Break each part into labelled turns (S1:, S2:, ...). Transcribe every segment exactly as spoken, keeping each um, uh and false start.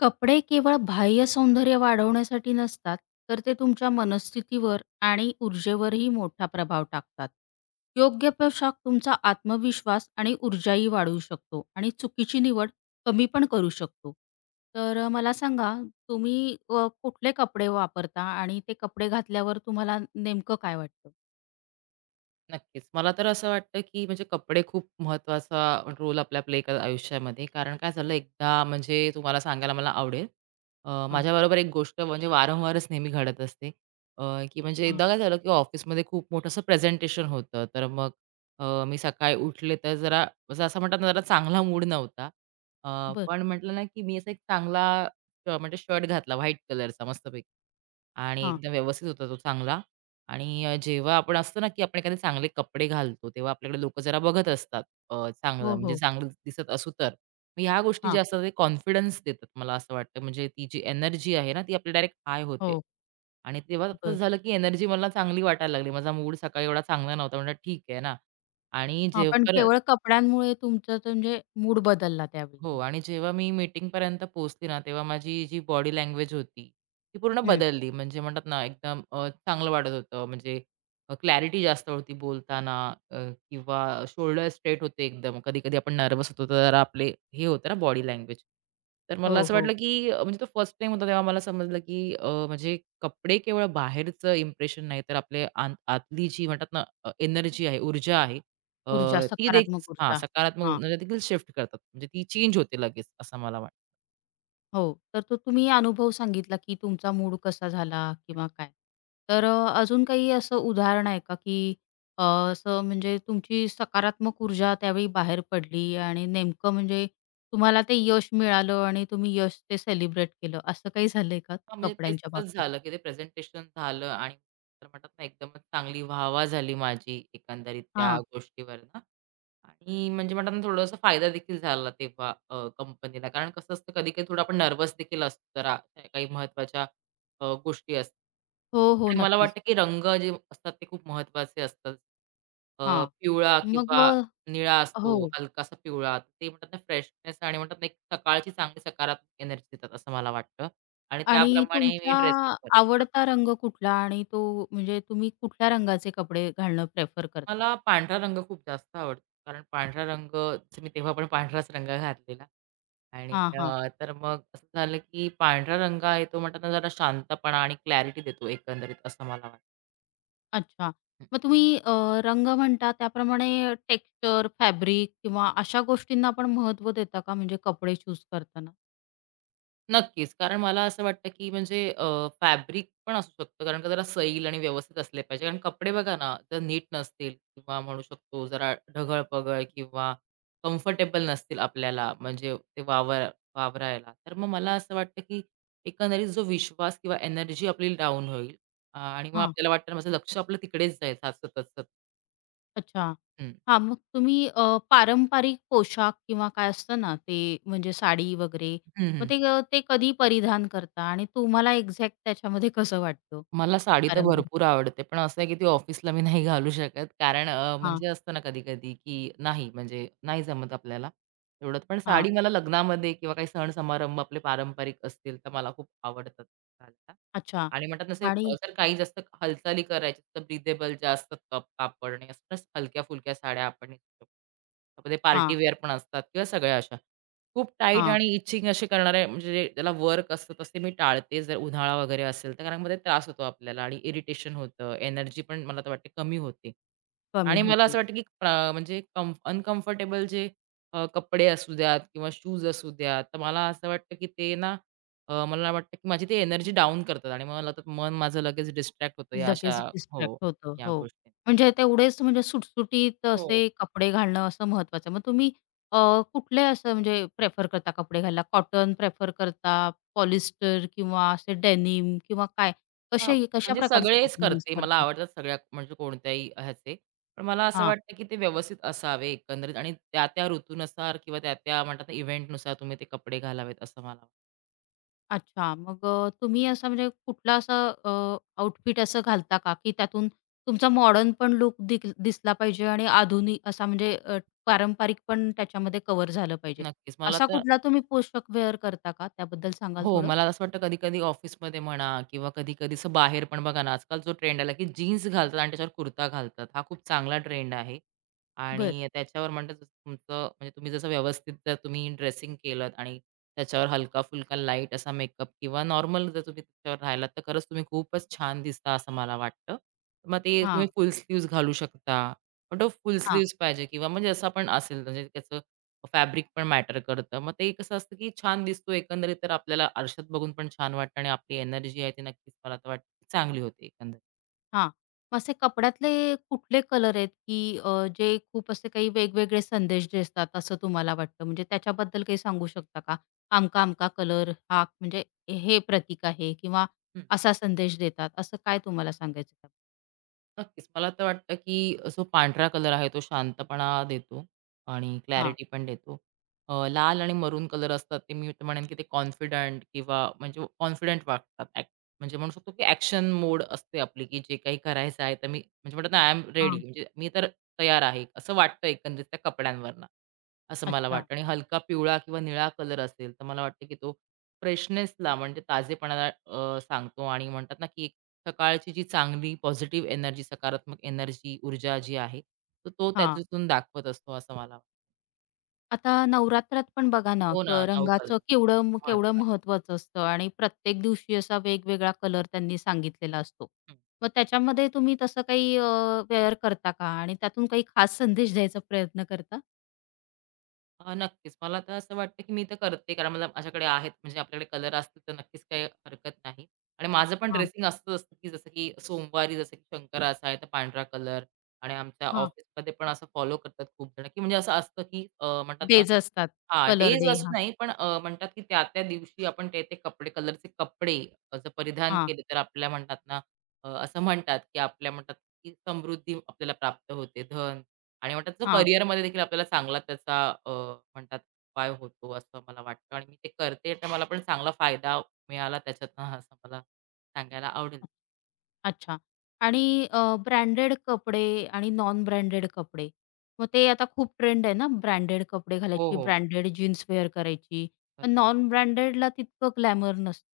S1: कपडे केवळ बाह्य सौंदर्य वाढवण्यासाठी नसतात, तर ते तुमच्या मनस्थितीवर आणि ऊर्जेवरही मोठा प्रभाव टाकतात. योग्य पोशाख तुमचा आत्मविश्वास आणि ऊर्जाही वाढवू शकतो आणि चुकीची निवड कमी पण करू शकतो. तर अ, मला सांगा, तुम्ही अ, कुठले कपडे वापरता आणि ते कपडे घातल्यावर तुम्हाला नेमकं काय वाटतं?
S2: नक्कीच. मला तर असं वाटतं, की म्हणजे कपडे खूप महत्त्वाचा रोल आपला प्ले करतात आयुष्यामध्ये. कारण काय झालं एकदा म्हणजे तुम्हाला सांगायला मला आवडेल. अ,
S1: हां,
S2: माझ्याबरोबर एक गोष्ट म्हणजे वारंवारच नेहमी घडत असते. अ, की म्हणजे
S1: हां.
S2: एकदा काय झालं, की ऑफिसमध्ये खूप मोठं असं प्रेझेंटेशन होतं. तर मग अ, मी सकाळी उठले तर जरा जर असं म्हणतात ना, जरा चांगला मूड नव्हता. अ,
S1: बरं.
S2: पण म्हटलं ना, की मी असा एक चांगला अ, म्हणजे शर्ट घातला व्हाईट कलरचा मस्तपैकी आणि
S1: हां.
S2: एकदम व्यवस्थित होता तो चांगला. आणि अ, जेव्हा आपण असतो ना, की आपण एखादे चांगले कपडे घालतो, तेव्हा आपल्याकडे लोकं जरा बघत असतात. अ, चांगलं
S1: हो,
S2: म्हणजे
S1: हो.
S2: चांगलं दिसत असू तर. मग ह्या गोष्टी
S1: हां.
S2: ज्या असतात ते कॉन्फिडन्स देतात मला असं वाटतं. म्हणजे ती जी एनर्जी आहे ना, ती आपली डायरेक्ट हाय होते.
S1: हो.
S2: आणि तेव्हा असं
S1: बरं.
S2: झालं, की एनर्जी मला चांगली वाटायला लागली. माझा मूड सकाळी एवढा चांगला नव्हता. म्हणलं ठीक आहे ना. आणि
S1: हां, पण
S2: जेव्हा
S1: केवळ कपड्यांमुळे तुमचं म्हणजे मूड बदलला त्यावेळी
S2: हो,
S1: म्हणा.
S2: आणि जेव्हा मी मीटिंगपर्यंत पोहोचली ना, तेव्हा माझी जी बॉडी लँग्वेज होती, ती पूर्ण बदलली. म्हणजे म्हणतात ना, एकदम अ, चांगलं वाटत होतं. म्हणजे अ, क्लॅरिटी जास्त होती बोलताना. अ, किंवा शोल्डर स्ट्रेट होते एकदम. कधी-कधी आपण नर्व्हस होतो, तर जरा आपले हे होतं ना बॉडी लँग्वेज. तर मला
S1: हो,
S2: असं
S1: हो.
S2: वाटलं की अ, म्हणजे तो फर्स्ट टाईम होता, तेव्हा मला समजलं की अ, म्हणजे कपडे केवळ बाहेरचं इम्प्रेशन नाही, तर आपले आंत आतली जी म्हणतात ना, एनर्जी आहे, ऊर्जा आहे,
S1: ऊर्जा,
S2: अ, ती देखील
S1: सकारात्मक
S2: हां,
S1: ऊर्जा.
S2: सकारात्मक
S1: हां.
S2: ऊर्जा देखील शिफ्ट करतात. म्हणजे ती चेंज होते लगेच असं मला वाटतं.
S1: हो. तर तो तुम्ही अनुभव सांगितला, की तुमचा मूड कसा झाला
S2: हं.
S1: किंवा काय. तर अ, अजून काही असं उदाहरण आहे का, की अ, असं म्हणजे तुमची सकारात्मक ऊर्जा त्यावेळी बाहेर पडली आणि नेमकं म्हणजे तुम्हाला ते यश मिळालं आणि तुम्ही यश ते सेलिब्रेट केलं, असं काही झालंय का
S2: हां, म्हणजे तेच
S1: कपड्यांच्या
S2: तसंच
S1: बाबतीत?
S2: झालं, की ते प्रेझेंटेशन झालं आणि तर म्हणतात ना एकदमच चांगली वाह-वाह झाली माझी एकंदरीत त्या
S1: हां.
S2: गोष्टीवर ना. आणि म्हणजे म्हणतात ना थोडासा फायदा देखील झाला तेव्हा अ, कंपनीला. कारण कसं असतं कधी-कधी थोडं आपण नर्व्हस देखील असतो जरा काही महत्त्वाच्या अ, गोष्टी असतात.
S1: हो, हो.
S2: आणि मला
S1: नक्कीच.
S2: वाटतं की रंग जे असतात ते खूप महत्त्वाचे असतात. अ,
S1: हां.
S2: पिवळा
S1: मग
S2: किंवा
S1: अ,
S2: निळा असतो,
S1: हो.
S2: हलकासा पिवळा. ते म्हणतात ना फ्रेशनेस आणि म्हणतात ना एक सकाळची चांगली सकारात्मक एनर्जी देतात असं मला वाटतं. आणि
S1: आणि
S2: त्याप्रमाणे मी
S1: तुमचा
S2: ड्रेसिंग करते.
S1: आवडता रंग कुठला आणि तो म्हणजे तुम्ही कुठल्या रंगाचे कपडे घालणं प्रेफर करता?
S2: मला पांढरा रंग खूप जास्त आवडतो. कारण पांढरा रंग जसं मी तेव्हा पण पांढराच रंग घातलेला आणि
S1: हां, हां.
S2: अ, तर मग असं झालं की पांढरा रंग आहे तो म्हणताना जरा शांतपणा आणि क्लॅरिटी देतो एकंदरीत असं मला वाटतं.
S1: अच्छा. मग तुम्ही अ, रंग म्हणता त्याप्रमाणे टेक्स्चर, फॅब्रिक किंवा अशा गोष्टींना पण महत्त्व देता का म्हणजे कपडे चूज करताना?
S2: नक्कीच. कारण मला असं वाटतं, की म्हणजे अ, फॅब्रिक पण असू शकतं. कारण का जरा सैल आणि व्यवस्थित असले पाहिजे. कारण कपडे बघा ना, जर नीट नसतील किंवा म्हणू शकतो जरा ढगळ-पगळ किंवा कम्फर्टेबल नसतील आपल्याला म्हणजे ते वावर वावरायला. तर मग मला असं वाटतं, की एकंदरीत जो विश्वास किंवा एनर्जी आपली डाउन होईल, आ, आणि मग
S1: हां,
S2: आपल्याला वाटतं माझं लक्ष आपलं तिकडेच जाईल सतत, सतत.
S1: अच्छा.
S2: हं.
S1: हां, मग तुम्ही अ, पारंपरिक पोशाख किंवा काय असतं ना ते म्हणजे साडी वगैरे,
S2: हं,
S1: मग
S2: हं.
S1: ते अ, ते कधी परिधान करता आणि तुम्हाला एक्झॅक्ट त्याच्यामध्ये कसं वाटतं?
S2: मला साडी तर
S1: पारंपरिक
S2: भरपूर आवडते. पण असं आहे, की ती ऑफिसला मी नाही घालू शकत. कारण अ,
S1: हां,
S2: म्हणजे असतं ना कधी-कधी, की नाही म्हणजे नाही जमत आपल्याला एवढं. पण
S1: हां.
S2: साडी मला लग्नामध्ये किंवा काही सण समारंभ आपले पारंपरिक असतील, तर मला खूप आवडतात घालायला.
S1: अच्छा.
S2: आणि म्हणतात तसे
S1: आणि
S2: जर काही जास्त हालचाली करायची तर ब्रिदेबल जास्त कप कापड आणि असं हलक्या-फुलक्या साड्या आपण नेसू शकतो. त्यामध्ये पार्टी
S1: हां,
S2: वेअर पण असतात किंवा सगळ्या अशा. खूप टाईट
S1: हां.
S2: आणि इचिंग असे करणारे म्हणजे जे त्याला वर्क असतं तसे मी टाळते जर उन्हाळा वगैरे असेल तर कारण मध्ये त्रास होतो आपल्याला आणि इरिटेशन होतं, एनर्जी पण मला तर वाटते कमी होते.
S1: कमी
S2: आणि मला
S1: होते.
S2: असं वाटतं की प्रा म्हणजे अनकम्फर्टेबल जे अ, कपडे असू द्यात किंवा शूज असू द्यात, तर मला असं वाटतं की ते ना अ, मला वाटतं की माझी ती एनर्जी डाउन करतात आणि मला तर मन माझं लगेच डिस्ट्रॅक्ट होतं या अशा
S1: लगेच डिस्ट्रॅक्ट
S2: हो,
S1: होतं.
S2: या
S1: हो.
S2: गोष्टी.
S1: म्हणजे तेवढेच म्हणजे सुटसुटीत
S2: हो.
S1: असे कपडे घालणं असं महत्वाचं मग तुम्ही अ, कुठले असं म्हणजे प्रेफर करता कपडे घालायला? कॉटन प्रेफर करता, पॉलिस्टर किंवा असे डेनिम किंवा काय?
S2: हां,
S1: कसे कशा
S2: म्हणजे
S1: प्रकारचे
S2: सगळेच
S1: कपडे यूज
S2: करते. मला
S1: करता?
S2: आवडतात सगळ्या म्हणजे कोणत्याही ह्याचे. पण मला असं
S1: हां.
S2: वाटतं, की ते व्यवस्थित असावे एकंदरीत आणि त्या-त्या ऋतूनुसार किंवा त्या-त्या म्हणतात ना इव्हेंटनुसार तुम्ही ते कपडे घालावेत असं मला वाटतं.
S1: अच्छा. मग अ, तुम्ही असा म्हणजे कुठला असा अ, आउटफिट असं घालता का, की त्यातून तुमचा मॉडर्न पण लूक दिसला पाहिजे आणि आधुनिक असा म्हणजे अ, पारंपरिक पण त्याच्यामध्ये कव्हर झालं पाहिजे.
S2: नक्कीच. मला
S1: असा
S2: तर
S1: कुठला तुम्ही पोशाख वेअर करता का? त्याबद्दल सांगाल
S2: हो,
S1: थोडं?
S2: मला असं वाटतं कधी-कधी ऑफिसमध्ये म्हणा किंवा कधी-कधी असं बाहेर पण बघा ना, आजकाल जो ट्रेंड आला, की जीन्स घालतात आणि त्याच्यावर कुर्ता घालतात. हा खूप चांगला ट्रेंड आहे
S1: बरं.
S2: आणि त्याच्यावर म्हणतात जसं तुमचं म्हणजे तुम्ही जसं व्यवस्थित जर तुम्ही ड्रेसिंग केलत आणि त्याच्यावर हलका-फुलका लाईट असा मेकअप किंवा नॉर्मल जर तुम्ही त्याच्यावर राहिलात, तर खरंच तुम्ही खूपच छान दिसता असं मला वाटतं. मग ते
S1: हां,
S2: तुम्ही फुल स्लीव्हज घालू शकता. पण तो फुल
S1: हां.
S2: स्लीव्हज पाहिजे किंवा म्हणजे असं आपण असेल म्हणजे त्याचं फॅब्रिक पण मॅटर करतं. मग ते कसं असतं, की छान दिसतो एकंदरीत तर आपल्याला आरशात बघून पण छान वाटतं आणि आपली एनर्जी आहे ती नक्कीच मला तर वाटतं की चांगली होते एकंदरीत.
S1: हां. मग असे कपड्यातले कुठले कलर आहेत, की अ, जे खूप असे काही वेगवेगळे संदेश देतात असं तुम्हाला वाटतं? म्हणजे त्याच्याबद्दल काही सांगू शकता का? अमका-अमका कलर हा म्हणजे हे प्रतीक आहे किंवा
S2: हं.
S1: असा संदेश देतात, असं काय तुम्हाला सांगायचं?
S2: नक्कीच. मला तर वाटतं, की जो पांढरा कलर आहे तो शांतपणा देतो आणि
S1: हां,
S2: क्लॅरिटी पण देतो. अ, लाल आणि मरून कलर असतात ते मी तर म्हणेन, की ते कॉन्फिडंट किंवा म्हणजे कॉन्फिडंट वाटतात. ॲक म्हणजे म्हणू शकतो, की ॲक्शन मोड असते आपली, की जे काही करायचं आहे तर मी म्हणजे म्हणतात आय एम रेडी
S1: हां.
S2: म्हणजे मी तर तयार आहे. असं वाटतं एकंदरीत त्या कपड्यांवरनं, असं मला
S1: अच्छा.
S2: वाटतं. आणि हलका पिवळा किंवा निळा कलर असेल तर मला वाटतं, की तो फ्रेशनेसला म्हणजे ताजेपणाला अ, सांगतो आणि म्हणतात ना, की सकाळची जी चांगली पॉझिटिव्ह एनर्जी, सकारात्मक एनर्जी, ऊर्जा जी आहे, तर तो
S1: हां.
S2: त्याच्यातून दाखवत असतो असं मला वाटतं.
S1: आता नवरात्रात पण बघा ना,
S2: हो ना,
S1: क रंगाचं
S2: नवकळतं.
S1: केवढं म- केवढं
S2: महत्व आहे.
S1: महत्त्वाचं असतं आणि प्रत्येक दिवशी असा वेगवेगळा कलर त्यांनी सांगितलेला असतो.
S2: हं.
S1: मग त्याच्यामध्ये तुम्ही तसं काही अ, वेअर करता का? आणि त्यातून काही खास संदेश द्यायचा प्रयत्न करता?
S2: अ, नक्कीच. मला तर असं वाटतं, की मी तर करते कारण मला माझ्याकडे आहेत म्हणजे आपल्याकडे कलर असतील तर नक्कीच काही हरकत नाही. आणि माझं पण
S1: हां,
S2: ड्रेसिंग असंच असतं, की जसं की सोमवारी जसं की शंकराचा आहे तर पांढरा कलर. आणि आमच्या
S1: हां.
S2: ऑफिसमध्ये पण असं फॉलो करतात खूप जण, की म्हणजे असं असतं, की अ, म्हणतात ना
S1: डेज असतात.
S2: हां,
S1: कलर
S2: डेज
S1: डे.
S2: असं
S1: हा
S2: नाही, पण अ, म्हणतात की त्या-त्या दिवशी आपण ते-ते कपडे कलरचे कपडे अ, जर परिधान
S1: हां,
S2: केले, तर आपल्या म्हणतात ना, अ, असं म्हणतात की आपल्या म्हणतात की समृद्धी आपल्याला प्राप्त होते, धन आणि म्हणतात जो करिअरमध्ये देखील आपल्याला चांगला त्याचा अ, म्हणतात उपाय होतो, असं मला वाटतं आणि मी ते करते, तर मला पण चांगला फायदा मिळाला त्याच्यातनं, असं मला सांगायला आवडेल.
S1: अच्छा. आणि अ, ब्रँडेड कपडे आणि नॉन ब्रँडेड कपडे. मग ते आता खूप ट्रेंड आहे ना, ब्रँडेड कपडे
S2: हो,
S1: घालायची,
S2: हो.
S1: ब्रँडेड जीन्स वेअर करायची. पण
S2: बरोबर.
S1: नॉन ब्रँडेडला तितकं ग्लॅमर नसतं.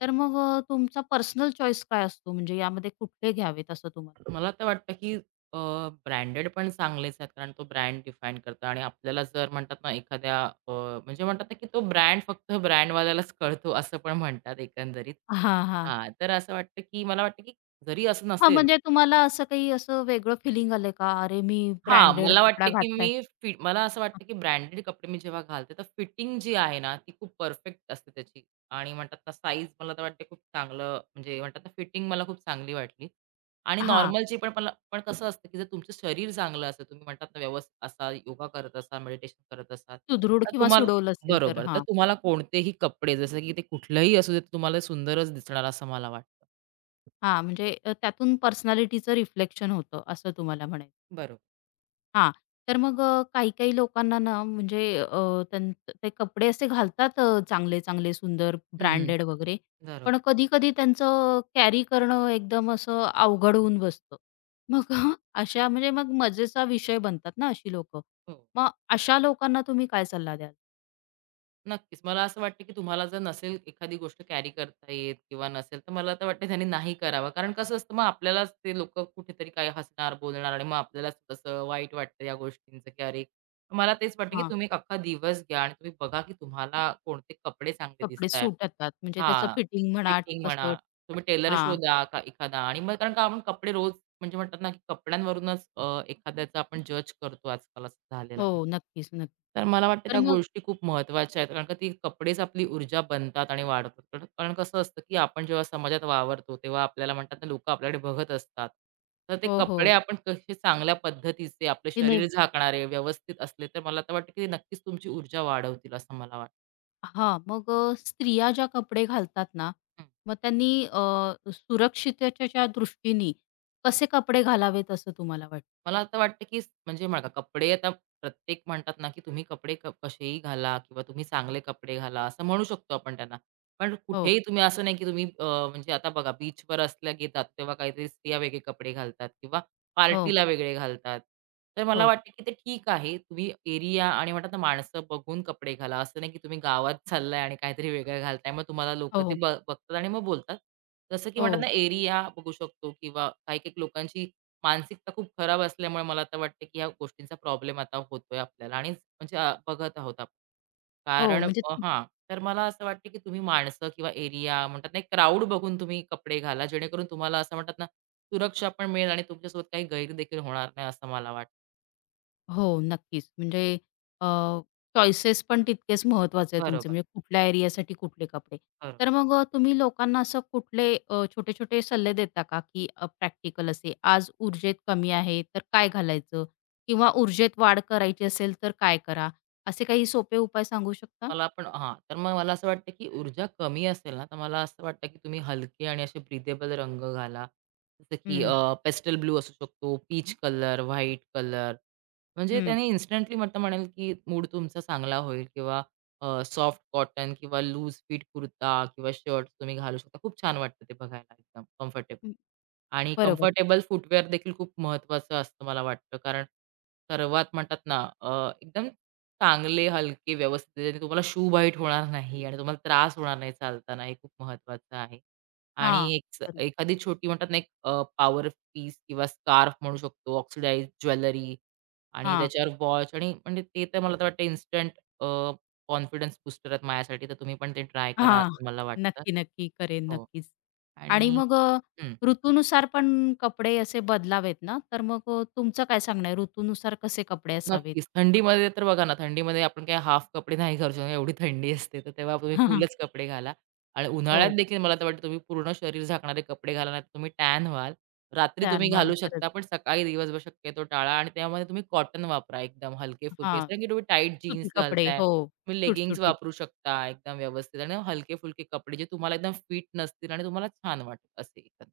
S1: तर मग अ, तुमचा पर्सनल चॉईस काय असतो? म्हणजे यामध्ये कुठले घ्यावेत असं तुम्हाला?
S2: मला तर वाटतं की अ, ब्रँडेड पण चांगलेच आहेत कारण तो ब्रँड डिफाईन करतो आणि आपल्याला जर म्हणतात ना एखाद्या अ, म्हणजे म्हणतात ना की तो ब्रँड फक्त ब्रँडवाल्यालाच कळतो असं पण म्हणतात एकंदरीत.
S1: हां, हां.
S2: हां, तर असं वाटतं की मला वाटतं की जरी असं
S1: हां,
S2: नसेल,
S1: म्हणजे तुम्हाला असं काही असं वेगळं फिलिंग आलंय का? अरे, मी
S2: हां,
S1: ब्रँडेड
S2: मला
S1: कपडा
S2: वाटतं, की मी
S1: घातलाय.
S2: फि मला असं वाटतं, की ब्रँडेड कपडे मी जेव्हा घालते, तर फिटिंग जी आहे ना, ती खूप परफेक्ट असते त्याची आणि म्हणतात ना, साईज मला तर वाटते खूप चांगलं म्हणजे म्हणतात ना, फिटिंग मला खूप चांगली वाटली आणि
S1: हां,
S2: नॉर्मलची पण मला पण कसं असतं, की जर तुमचं शरीर चांगलं असेल, तुम्ही म्हणतात ना, व्यवस्थित असाल, योगा करत असाल, मेडिटेशन करत असाल,
S1: सुदृढ
S2: तर
S1: किंवा
S2: तुम्हाला
S1: सुडवलं असेल तर.
S2: बरोबर. तर
S1: हां,
S2: तुम्हाला कोणतेही कपडे, जसं की ते कुठलंही असू दे, ते तुम्हाला सुंदरच दिसणार असं मला वाटतं.
S1: हां. म्हणजे अ, त्यातून पर्सनॅलिटीचं रिफ्लेक्शन होतं असं तुम्हाला म्हणायचं.
S2: बरोबर.
S1: हां. तर मग अ, काही-काही लोकांना ना म्हणजे अ, त्यां ते कपडे असे घालतात अ, चांगले-चांगले सुंदर
S2: हं, हं.
S1: ब्रँडेड वगैरे. पण
S2: बरोबर.
S1: कधी-कधी त्यांचं कॅरी करणं एकदम असं अवघड होऊन बसतं. मग अ, अशा म्हणजे मग मजेचा विषय बनतात ना अशी लोकं.
S2: हो.
S1: मग अशा लोकांना तुम्ही काय सल्ला द्याल?
S2: नक्कीच. मला असं वाटतं, की तुम्हाला जर नसेल एखादी गोष्ट कॅरी करता येत किंवा नसेल, तर मला तर वाटतं त्यांनी नाही करावं. कारण कसं असतं मग आपल्यालाच ते लोकं कुठेतरी काय हसणार, बोलणार आणि मग आपल्यालाच थोडंसं वाईट वाटतं या गोष्टींचं, की अरे मला तेच वाटतं, की
S1: हां.
S2: तुम्ही एक अख्खा दिवस घ्या आणि तुम्ही बघा, की तुम्हाला कोणते कपडे चांगले
S1: कपडे
S2: दिसताय.
S1: सूट येतात म्हणजे त्याचं
S2: हां,
S1: फिटिंग म्हणा
S2: फिटिंग म्हणा,
S1: कसं
S2: तुम्ही टेलर
S1: हां.
S2: शोधा का एखादा आणि मग कारण का आपण कपडे रोज म्हणजे म्हणतात ना, की कपड्यांवरूनच अ, एखाद्याचा आपण जज करतो आजकाल असं झालेलं आहे.
S1: हो. नक्कीच, नक्कीच.
S2: तर मला वाटतं
S1: तर
S2: त्या
S1: मग
S2: गोष्टी खूप महत्त्वाच्या आहेत. कारण का ती कपडेच आपली ऊर्जा बनतात आणि वाढवतात. कारण कारण कसं असतं, की आपण जेव्हा समाजात वावरतो, तेव्हा आपल्याला म्हणतात ना, लोकं आपल्याकडे बघत असतात. तर ते
S1: हो,
S2: कपडे
S1: हो.
S2: आपण कसे चांगल्या पद्धतीचे, आपले
S1: ते
S2: शरीर झाकणारे, व्यवस्थित असले, तर मला तर वाटतं, की ते नक्कीच तुमची ऊर्जा वाढवतील असं मला वाटतं.
S1: हां, मग अ, स्त्रिया ज्या कपडे घालतात ना, मग त्यांनी अ, सुरक्षिततेच्या ज्या दृष्टीने कसे कपडे घालावेत असं तुम्हाला वाटतं?
S2: मला आता वाटतं की स- म्हणजे बघा कपडे आता प्रत्येक म्हणतात ना की तुम्ही कपडे क- कसेही घाला किंवा तुम्ही चांगले कपडे घाला असं म्हणू शकतो आपण त्यांना. पण
S1: हो,
S2: कुठेही तुम्ही असं नाही की तुम्ही अ, म्हणजे आता बघा बीचवर असल्या घेतात तेव्हा काहीतरी स्त्रिया वेगळे कपडे घालतात किंवा
S1: हो,
S2: पार्टीला वेगळे घालतात. तर मला
S1: हो,
S2: वाटतं की ते ठीक आहे. तुम्ही एरिया आणि म्हणतात ना माणसं बघून कपडे घाला. असं नाही की तुम्ही गावात चाललाय आणि काहीतरी वेगळं घालताय. मग तुम्हाला लोकं ते
S1: हो,
S2: ब बघतात आणि मग बोलतात. जसं की म्हणतात ना
S1: हो,
S2: एरिया बघू शकतो किंवा काही-काही लोकांची मानसिकता खूप खराब असल्यामुळे मला तर वाटतं, की ह्या गोष्टींचा प्रॉब्लेम आता होतोय आपल्याला आणि म्हणजे अ, बघत आहोत आपण.
S1: हो,
S2: कारण अ,
S1: म्हणजे
S2: हां, तर मला असं वाटतं, की तुम्ही माणसं किंवा एरिया म्हणतात ना, एक क्राउड बघून तुम्ही कपडे घाला, जेणेकरून तुम्हाला असं म्हणतात ना, सुरक्षा पण मिळेल आणि तुमच्यासोबत काही गैर देखील होणार नाही, असं मला वाटतं.
S1: हो, नक्कीच. म्हणजे अ, चॉईसेस पण तितकेच महत्त्वाचे आहे तुमचे,
S2: बरोबर,
S1: म्हणजे कुठल्या एरियासाठी कुठले कपडे.
S2: बरोबर.
S1: तर मग अ, तुम्ही लोकांना असं कुठले अ, छोटे-छोटे सल्ले देता का, की अ, प्रॅक्टिकल असे, आज ऊर्जेत कमी आहे, तर काय घालायचं? किंवा ऊर्जेत वाढ करायची असेल, तर काय करा? असे काही सोपे उपाय सांगू शकता?
S2: मला पण हां, तर मग मला असं वाटतं, की ऊर्जा कमी असेल ना, तर मला असं वाटतं, की तुम्ही हलके आणि असे ब्रीथेबल रंग घाला. जसं की
S1: हं,
S2: पेस्टल ब्लू असू शकतो, पीच कलर, व्हाईट कलर. म्हणजे
S1: हं.
S2: त्याने इन्स्टंटली म्हटलं म्हणेल, की मूड तुमचा चांगला होईल किंवा अ, सॉफ्ट कॉटन किंवा लूज फिट कुर्ता किंवा शर्ट तुम्ही घालू शकता. खूप छान वाटतं ते बघायला एकदम कम्फर्टेबल. आणि
S1: बरोबर.
S2: कम्फर्टेबल फुटवेअर देखील खूप महत्त्वाचं असतं मला वाटतं. कारण सर्वात म्हणतात ना, अ, एकदम चांगले, हलके, व्यवस्थित त्याच्याने तुम्हाला शू बाईट होणार नाही आणि तुम्हाला त्रास होणार नाही चालताना. हे खूप महत्वाचं आहे. आणि
S1: हां,
S2: एक स-
S1: बरोबर.
S2: एखादी छोटी म्हणतात ना, एक अ, पॉवर पीस किंवा स्कार्फ म्हणू शकतो, ऑक्सिडाइज्ड ज्वेलरी आणि
S1: हां.
S2: त्याच्यावर वॉच आणि म्हणजे ते तर मला तर वाटतं इन्स्टंट कॉन्फिडन्स बूस्टर आहेत माझ्यासाठी. तर तुम्ही पण ते ट्राय करा
S1: हां.
S2: असं मला वाटतं.
S1: नक्की, नक्की. करेन
S2: हो
S1: नक्कीच. आणि
S2: आणि
S1: मग अ,
S2: हं.
S1: ऋतूनुसार पण कपडे असे बदलावेत ना, तर मग अ, तुमचं काय सांगणं आहे ऋतूनुसार कसे कपडे असावेत?
S2: नक्कीच. थंडीमध्ये तर बघा ना, थंडीमध्ये आपण काही हाल्फ कपडे नाही घालू शकत, एवढी थंडी असते. तर तेव्हा तुम्ही फुलच कपडे घाला आणि उन्हाळ्यात
S1: हो.
S2: देखील मला तर वाटतं तुम्ही पूर्ण शरीर झाकणारे कपडे घाला, नाहीतर तुम्ही टॅन व्हाल. रात्री
S1: छान.
S2: तुम्ही
S1: मला
S2: घालू
S1: खरंच
S2: शकता, पण सकाळी दिवसभर शक्यतो टाळा आणि त्यामध्ये तुम्ही कॉटन वापरा एकदम हलके-फुलके.
S1: हां.
S2: कारण की तुम्ही टाईट
S1: सुती
S2: जीन्स
S1: कपडे.
S2: घालताय,
S1: हो.
S2: तुम्ही लेगिंग्ज
S1: सुटसुटीत.
S2: वापरू शकता एकदम व्यवस्थित आणि हलके-फुलके कपडे जे तुम्हाला एकदम फिट नसतील आणि तुम्हाला छान वाटतील असे एकंदरीत.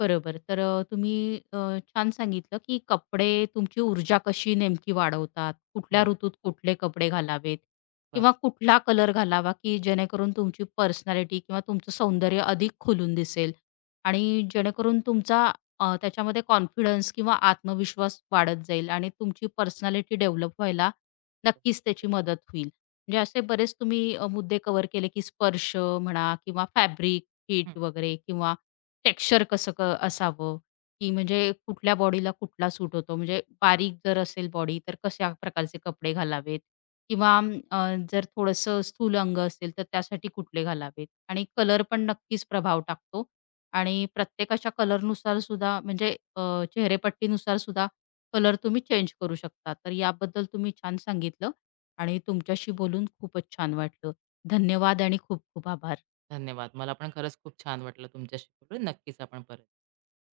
S1: बरोबर. तर अ, तुम्ही अ, छान सांगितलं, की कपडे तुमची ऊर्जा कशी नेमकी वाढवतात, कुठल्या
S2: हो,
S1: ऋतूत कुठले कपडे घालावेत किंवा
S2: बरोबर.
S1: कुठला कलर घालावा, की जेणेकरून तुमची पर्सनॅलिटी किंवा तुमचं सौंदर्य अधिक खुलून दिसेल आणि जेणेकरून तुमचा अ, त्याच्यामध्ये कॉन्फिडन्स किंवा आत्मविश्वास वाढत जाईल आणि तुमची पर्सनॅलिटी डेव्हलप व्हायला नक्कीच त्याची मदत होईल. म्हणजे असे बरेच तुम्ही अ, मुद्दे कव्हर केले, की स्पर्श म्हणा किंवा फॅब्रिक,
S2: हं.
S1: फिट वगैरे किंवा टेक्स्चर कसं क असावं? की म्हणजे कुठल्या बॉडीला कुठला सूट होतो? म्हणजे बारीक जर असेल बॉडी तर कशा प्रकारचे कपडे घालावेत? किंवा अम, अ, जर थोडंसं स्थूल अंग असेल तर त्यासाठी कुठले घालावेत? आणि कलर पण नक्कीच प्रभाव टाकतो आणि प्रत्येकाच्या कलरनुसार सुद्धा म्हणजे अ, चेहरेपट्टीनुसार सुद्धा कलर तुम्ही चेंज करू शकता. तर याबद्दल तुम्ही छान सांगितलं आणि तुमच्याशी बोलून खूपच छान वाटलं. धन्यवाद आणि खूप खूप आभार.
S2: धन्यवाद. मला पण खरंच खूप छान वाटलं तुमच्याशी बोलून. नक्कीच आपण परत